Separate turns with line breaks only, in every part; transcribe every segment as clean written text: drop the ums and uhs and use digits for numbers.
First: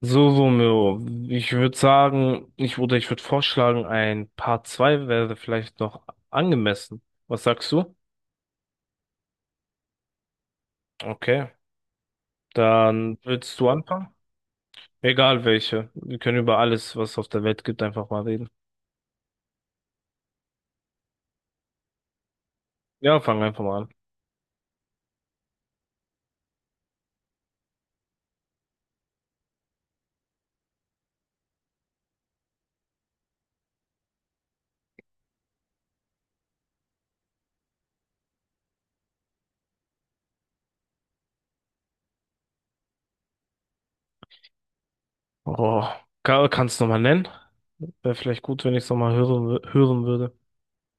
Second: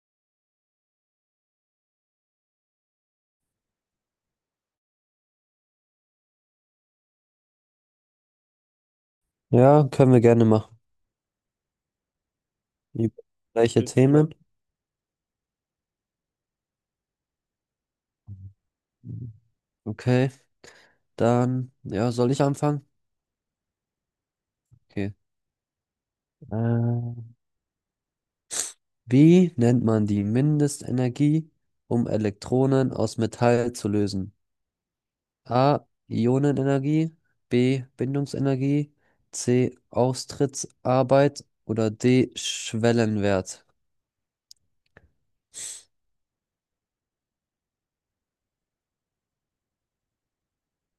So, Romeo, ich würde sagen, ich würde vorschlagen, ein Part 2 wäre vielleicht noch angemessen. Was sagst du?
Ja, können wir gerne machen.
Okay,
Über
dann willst du
gleiche
anfangen?
Themen.
Egal welche. Wir können über alles, was es auf der Welt gibt, einfach mal reden.
Okay, dann, ja, soll ich anfangen?
Ja, fang einfach mal an.
Okay. Äh, Wie nennt man die Mindestenergie, um Elektronen aus Metall zu lösen? A. Ionenenergie, B. Bindungsenergie, C. Austrittsarbeit oder D. Schwellenwert.
Oh, kannst du nochmal nennen? Wäre vielleicht gut, wenn ich es nochmal hören, hören würde.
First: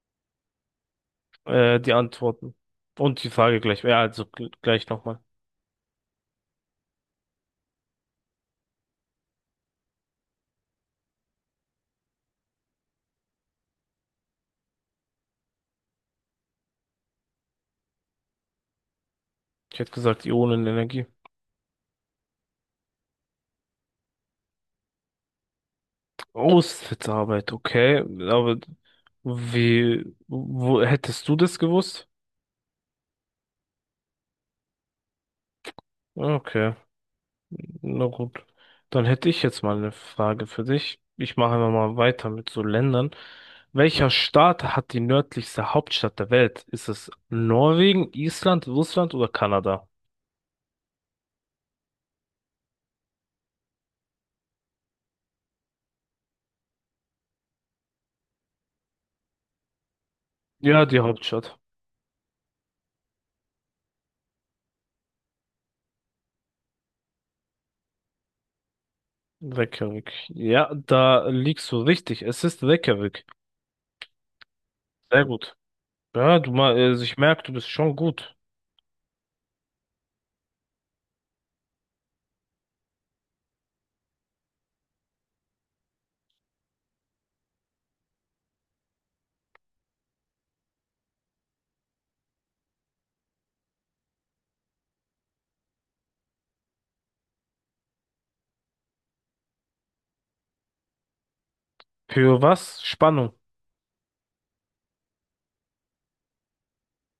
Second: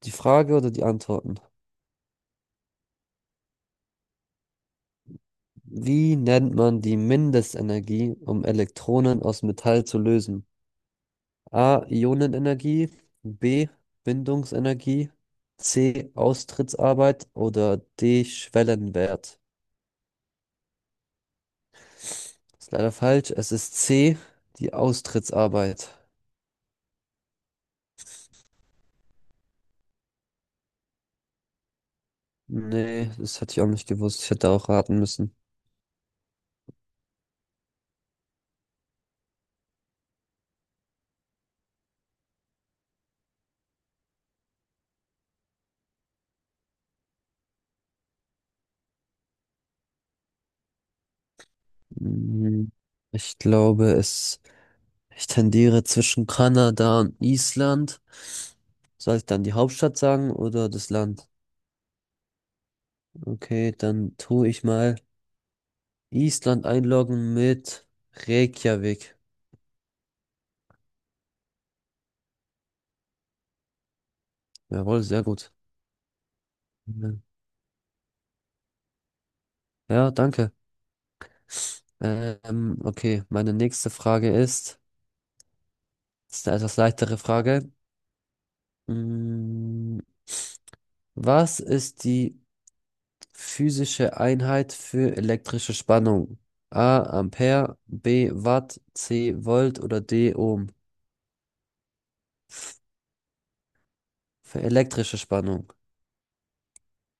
Die Frage oder die Antworten?
Die Antworten. Und die Frage gleich. Ja, also gleich nochmal.
Wie nennt man die Mindestenergie, um Elektronen aus Metall zu lösen? A. Ionenenergie, B. Bindungsenergie, C. Austrittsarbeit oder D. Schwellenwert.
Ich hätte gesagt, Ionenenergie.
Ist leider falsch. Es ist C. Die Austrittsarbeit.
Aushilfsarbeit, okay. Aber wo hättest du das gewusst?
Nee, das hatte ich auch nicht gewusst. Ich hätte auch raten müssen.
Okay, na gut. Dann hätte ich jetzt mal eine Frage für dich. Ich mache einfach mal weiter mit so Ländern. Welcher Staat hat die nördlichste Hauptstadt der Welt? Ist es Norwegen, Island, Russland oder Kanada?
Mhm. Ich glaube, es, Ich tendiere zwischen Kanada und Island. Soll ich dann die Hauptstadt sagen oder
Ja,
das
die
Land?
Hauptstadt.
Okay, dann tue ich mal Island einloggen mit Reykjavik.
Reykjavik. Ja, da liegst du richtig. Es ist Reykjavik.
Jawohl, sehr
Sehr
gut.
gut. Ja, du mal, also ich merke, du bist schon gut.
Ja, danke. Okay, meine nächste Frage ist eine etwas leichtere Frage. Mm, Was ist die physische Einheit für elektrische Spannung? A, Ampere, B, Watt, C, Volt oder D, Ohm?
Für was? Spannung.
Für elektrische Spannung.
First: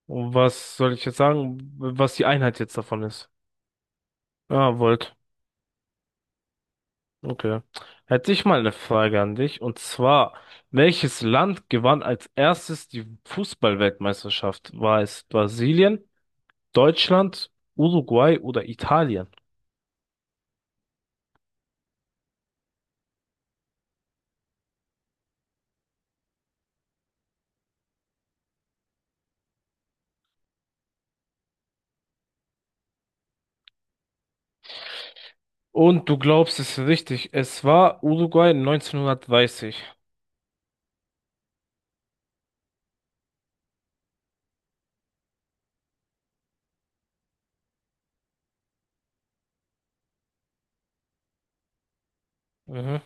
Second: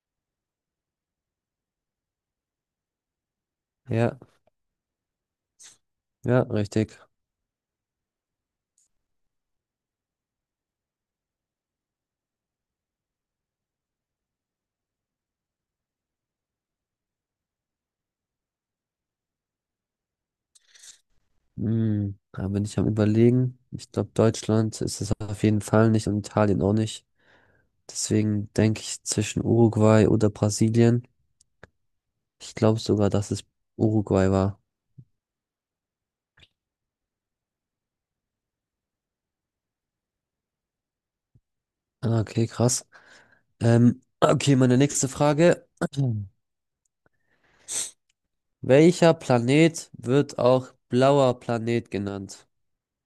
Was soll ich jetzt sagen, was die Einheit jetzt davon ist?
Ja,
Ah, Volt.
ja, richtig.
Okay. Hätte ich mal eine Frage an dich. Und zwar, welches Land gewann als erstes die Fußballweltmeisterschaft? War es Brasilien, Deutschland, Uruguay oder Italien?
Mm, da bin ich am Überlegen. Ich glaube, Deutschland ist es auf jeden Fall nicht und Italien auch nicht. Deswegen denke ich zwischen Uruguay oder Brasilien. Ich glaube sogar, dass es Uruguay war.
Und du glaubst es richtig, es war Uruguay 1930.
Ah, okay, krass. Okay, meine nächste Frage. Welcher Planet wird auch blauer Planet genannt?
Mhm.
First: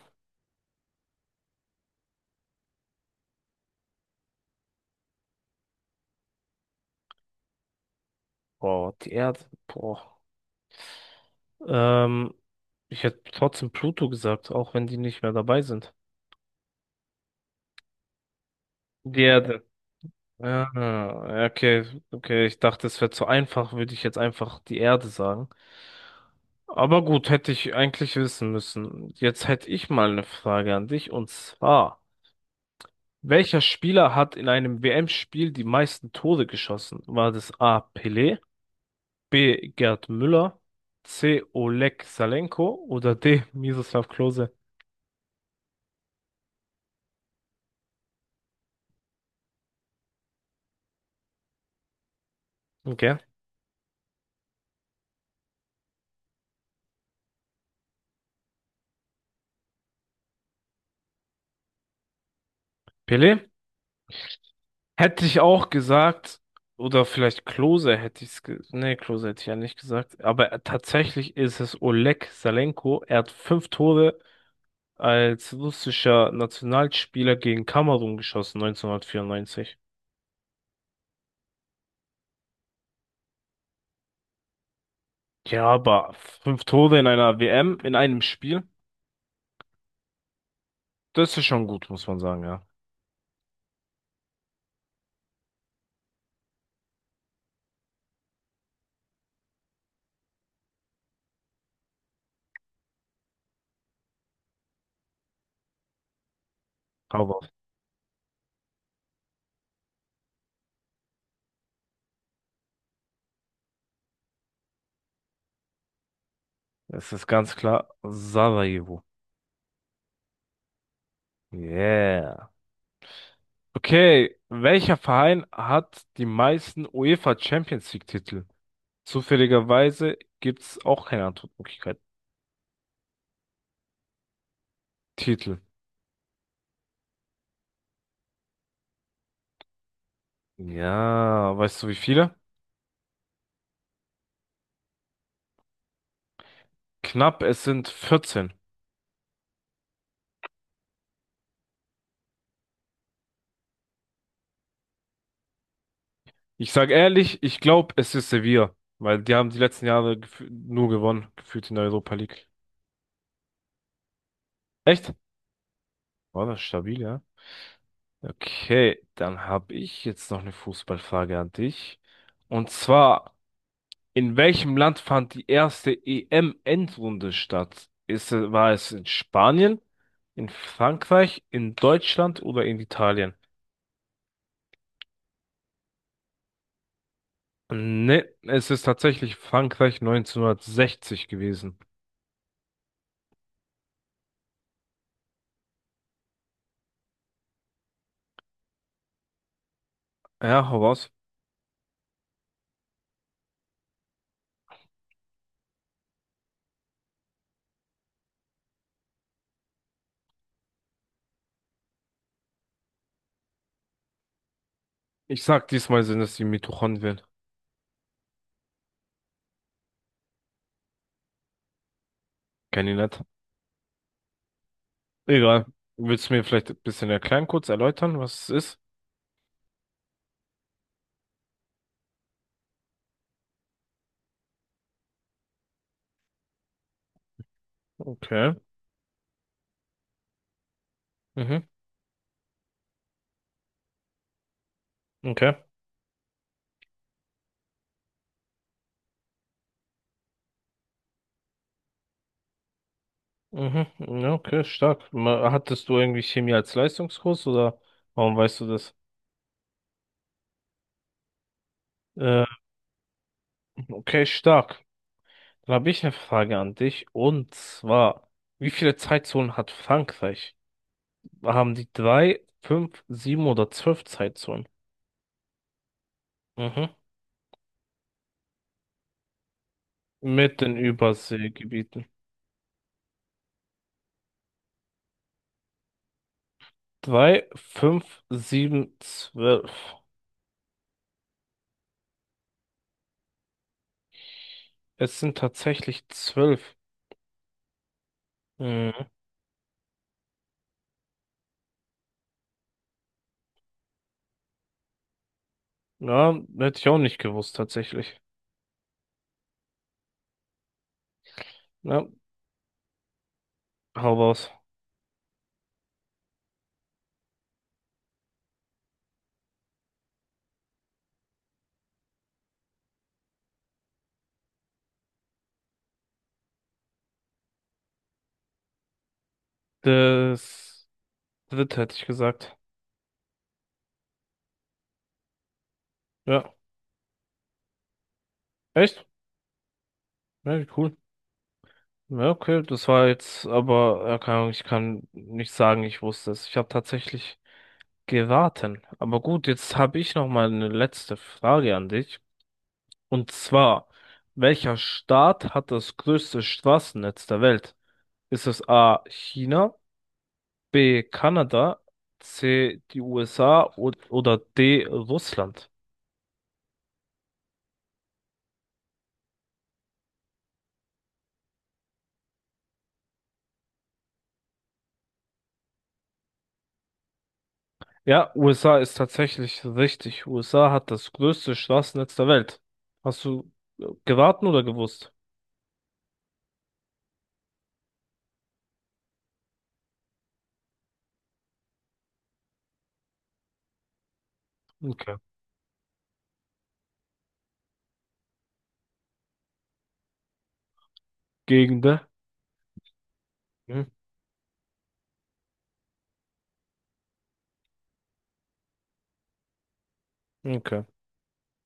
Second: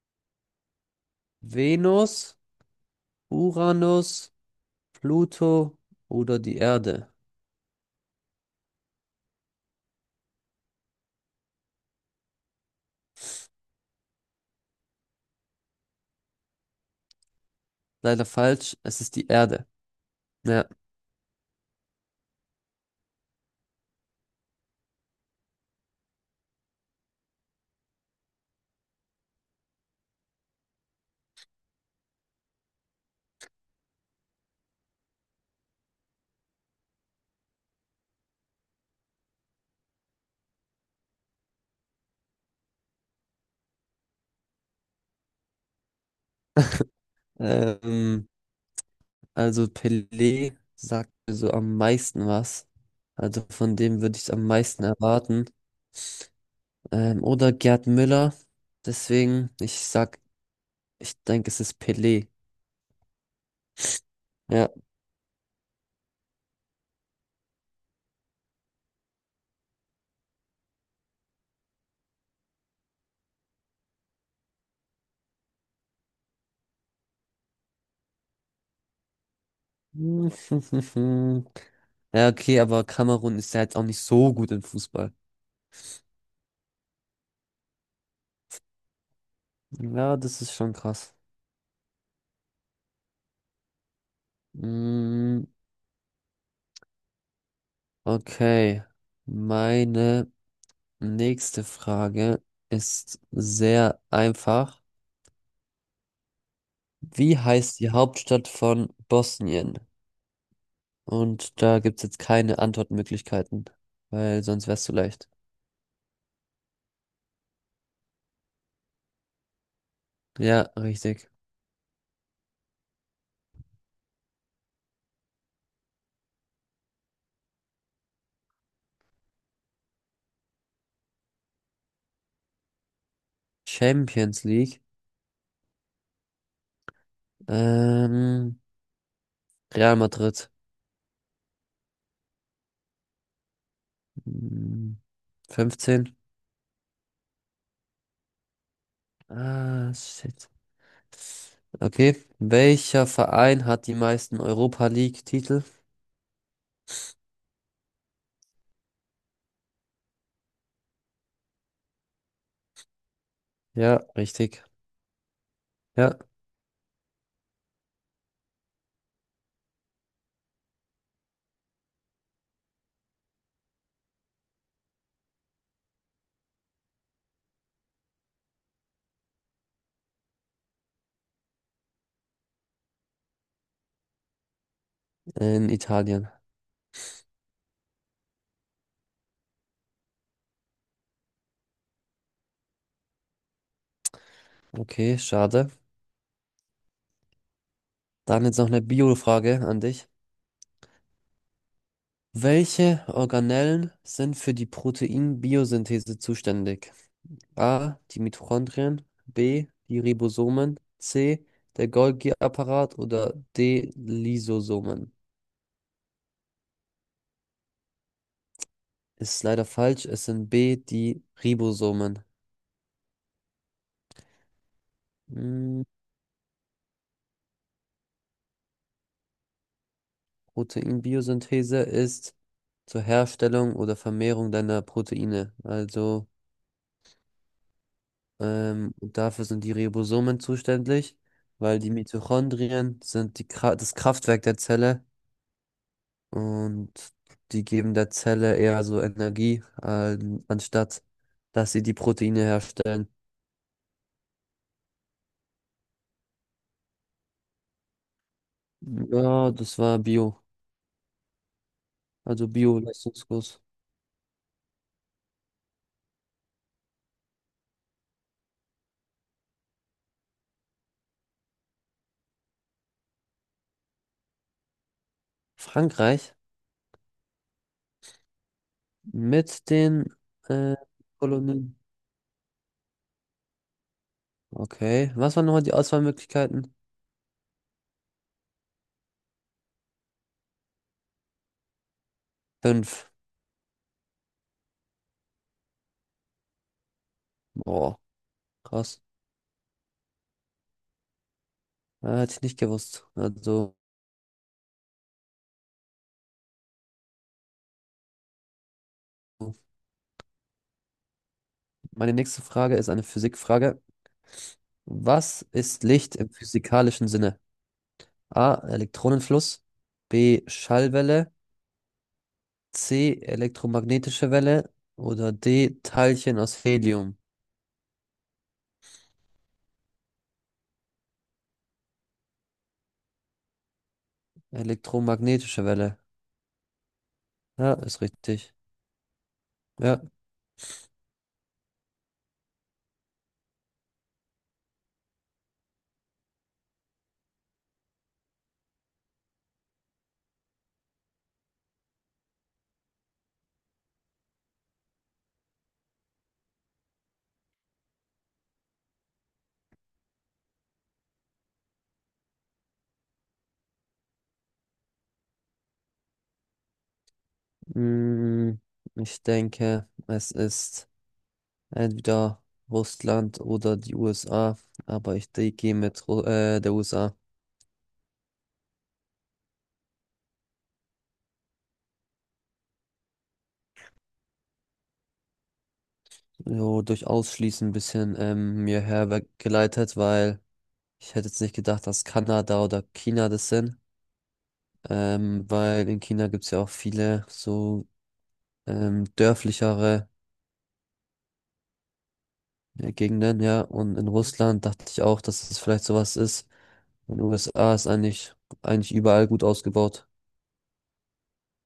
Venus, Uranus, Pluto oder die Erde?
Boah, die Erde. Boah. Ähm, ich hätte trotzdem Pluto gesagt, auch wenn die nicht mehr dabei sind.
Leider falsch, es ist
Die
die
Erde.
Erde. Ja,
Ja, ja, okay, okay. Ich dachte, es wäre zu einfach, würde ich jetzt einfach die Erde sagen. Aber gut, hätte ich eigentlich wissen müssen. Jetzt hätte ich mal eine Frage an dich und zwar, welcher Spieler hat in einem WM-Spiel die meisten Tore geschossen? War das A. Pelé, B. Gerd Müller, C. Oleg Salenko oder D. Miroslav Klose?
ähm, also Pelé sagt mir so am meisten was.
Okay.
Also von dem würde ich am meisten erwarten. Oder Gerd Müller. Deswegen, ich sag, ich denke, es ist Pelé.
Pelé?
Ja.
Hätte ich auch gesagt, oder vielleicht Klose hätte ich es ge nee, Klose hätte ich ja nicht gesagt, aber tatsächlich ist es Oleg Salenko. Er hat fünf Tore als russischer Nationalspieler gegen Kamerun geschossen, 1994.
Ja, okay, aber Kamerun ist ja jetzt auch nicht so gut im Fußball.
Ja, aber fünf Tore in einer WM, in einem Spiel,
Ja, das ist schon krass.
das ist schon gut, muss man sagen, ja.
Mm, okay. Meine nächste Frage ist sehr einfach. Wie
Aber
heißt die Hauptstadt von Bosnien? Und da gibt es jetzt keine Antwortmöglichkeiten, weil sonst wär's zu leicht.
es ist ganz klar Sarajevo.
Ja, richtig.
Yeah. Okay, welcher Verein hat die meisten UEFA Champions League Titel? Zufälligerweise gibt's auch keine Antwortmöglichkeit.
Champions League.
Titel.
Ähm, Real Madrid.
Ja, weißt du wie viele?
Hm, 15.
Knapp, es sind 14.
Ah, shit. Okay. Welcher Verein hat die meisten Europa League-Titel?
Ich sag ehrlich, ich glaube, es ist Sevilla, weil die haben die letzten Jahre nur gewonnen, gefühlt in der Europa League.
Ja, richtig.
Echt?
Ja,
War das stabil, ja? Okay, dann habe ich jetzt noch eine Fußballfrage an dich. Und zwar, in welchem Land fand die erste EM-Endrunde statt? War es in Spanien, in Frankreich, in Deutschland oder in Italien?
in Italien.
Ne, es ist tatsächlich Frankreich 1960 gewesen.
Okay, schade. Dann jetzt noch eine Bio-Frage an dich.
Ja, hau raus.
Welche Organellen sind für die Proteinbiosynthese zuständig? A, die Mitochondrien, B, die Ribosomen, C, der Golgi-Apparat oder D, Lysosomen.
Ich sag, diesmal sind es die Mitochondrien.
Ist leider falsch, es sind B, die Ribosomen.
Kenn ich nicht. Egal.
Hm,
Willst du mir vielleicht ein bisschen erklären, kurz erläutern, was es ist?
Proteinbiosynthese ist zur Herstellung oder Vermehrung deiner Proteine. Also
Okay.
dafür sind die Ribosomen zuständig,
Mhm.
weil die Mitochondrien sind die Kra das Kraftwerk der Zelle.
Okay.
Und die geben der Zelle eher so Energie, anstatt dass sie die Proteine herstellen.
Mhm. Ja, okay, stark. Hattest du irgendwie Chemie als Leistungskurs oder warum weißt du das?
Ja, das war Bio,
Äh,
also Bio-Leistungskurs.
Okay, stark. Dann habe ich eine Frage an dich. Und zwar, wie viele Zeitzonen hat Frankreich? Haben die drei, fünf, sieben oder zwölf Zeitzonen?
Frankreich
Mhm.
mit den
Mit den
äh, Kolonien.
Überseegebieten.
Okay, was waren nochmal die Auswahlmöglichkeiten?
Drei, fünf, sieben, zwölf.
Fünf.
Es sind tatsächlich zwölf.
Boah, krass.
Mhm.
Hätte ich nicht gewusst. Also,
Ja, hätte ich auch nicht gewusst, tatsächlich. Ja,
meine nächste Frage ist eine Physikfrage.
hau raus.
Was ist Licht im physikalischen Sinne? A. Elektronenfluss. B. Schallwelle. C. Elektromagnetische Welle. Oder D. Teilchen aus Helium.
Das dritte hätte ich gesagt.
Elektromagnetische Welle.
Ja.
Ja, ist richtig.
Echt?
Ja,
Ja, wie cool. Ja, okay, das war jetzt, aber ja, keine Ahnung, ich kann nicht sagen, ich wusste es. Ich habe tatsächlich geraten. Aber gut, jetzt habe ich noch mal eine letzte Frage an dich. Und zwar, welcher Staat hat das größte Straßennetz der Welt? Ist es A. China, B. Kanada, C. die USA und, oder D. Russland?
mm, ich denke, es ist entweder Russland oder die USA. Aber ich gehe mit Ru der USA.
Ja, USA ist tatsächlich richtig. USA hat das größte Straßennetz der Welt. Hast du geraten oder gewusst?
So durch Ausschließen ein bisschen mir hergeleitet, weil ich hätte jetzt nicht gedacht, dass Kanada oder China das sind.
Okay.
Weil in China gibt es ja auch viele so dörflichere
Gegend, ne?
Ja, Gegenden, ja.
Mhm.
Und in Russland dachte ich auch, dass es vielleicht sowas ist. In den USA ist eigentlich überall gut ausgebaut.
Okay.